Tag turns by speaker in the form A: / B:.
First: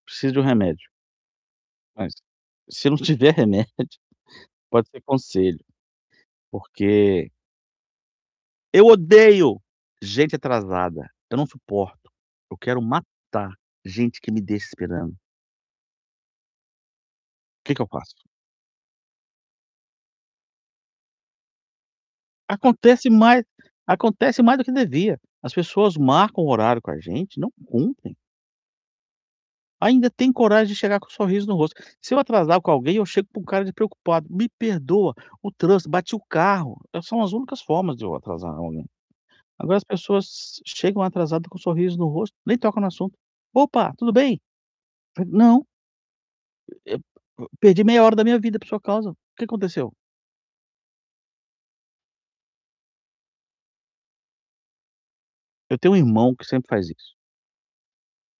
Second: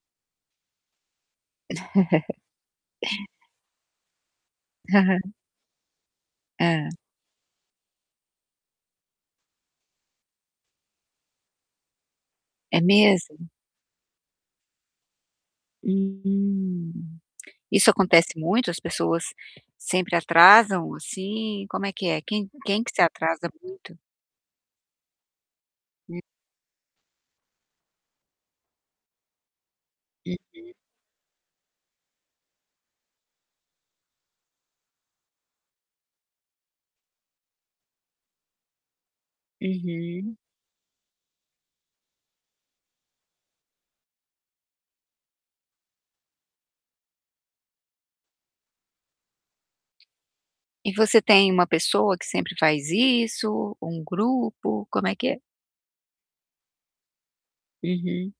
A: Preciso de um remédio mas, se não tiver remédio, pode ser conselho.
B: Hã.
A: Porque eu odeio gente atrasada, eu não suporto. Eu
B: É
A: quero
B: mesmo?
A: matar gente que me deixa esperando.
B: Hum,
A: O que que eu
B: isso
A: faço?
B: acontece muito? As pessoas sempre atrasam, assim, como é que é? Quem quem que se
A: Acontece mais
B: atrasa muito?
A: acontece mais do que devia. As pessoas
B: Hum.
A: marcam o horário com a gente e não cumprem. Ainda tem
B: Uhum.
A: coragem de chegar com sorriso no rosto. Se eu atrasar com alguém, eu chego com uma cara de preocupado: "Me perdoa, o trânsito bati o carro", eh, são as únicas formas de eu atrasar alguém. Agora, as
B: Uhum.
A: pessoas chegam atrasadas com sorriso no rosto, nem tocam no assunto. "Opa, tudo bem?". [unintelligible] "Não" eh, ep o perdi meia hora da minha vida por sua causa. O que aconteceu?
B: E você tem uma pessoa que sempre faz isso? Um grupo? Como é que é?
A: Eu tenho um irmão que sempre faz isso.
B: Uhum.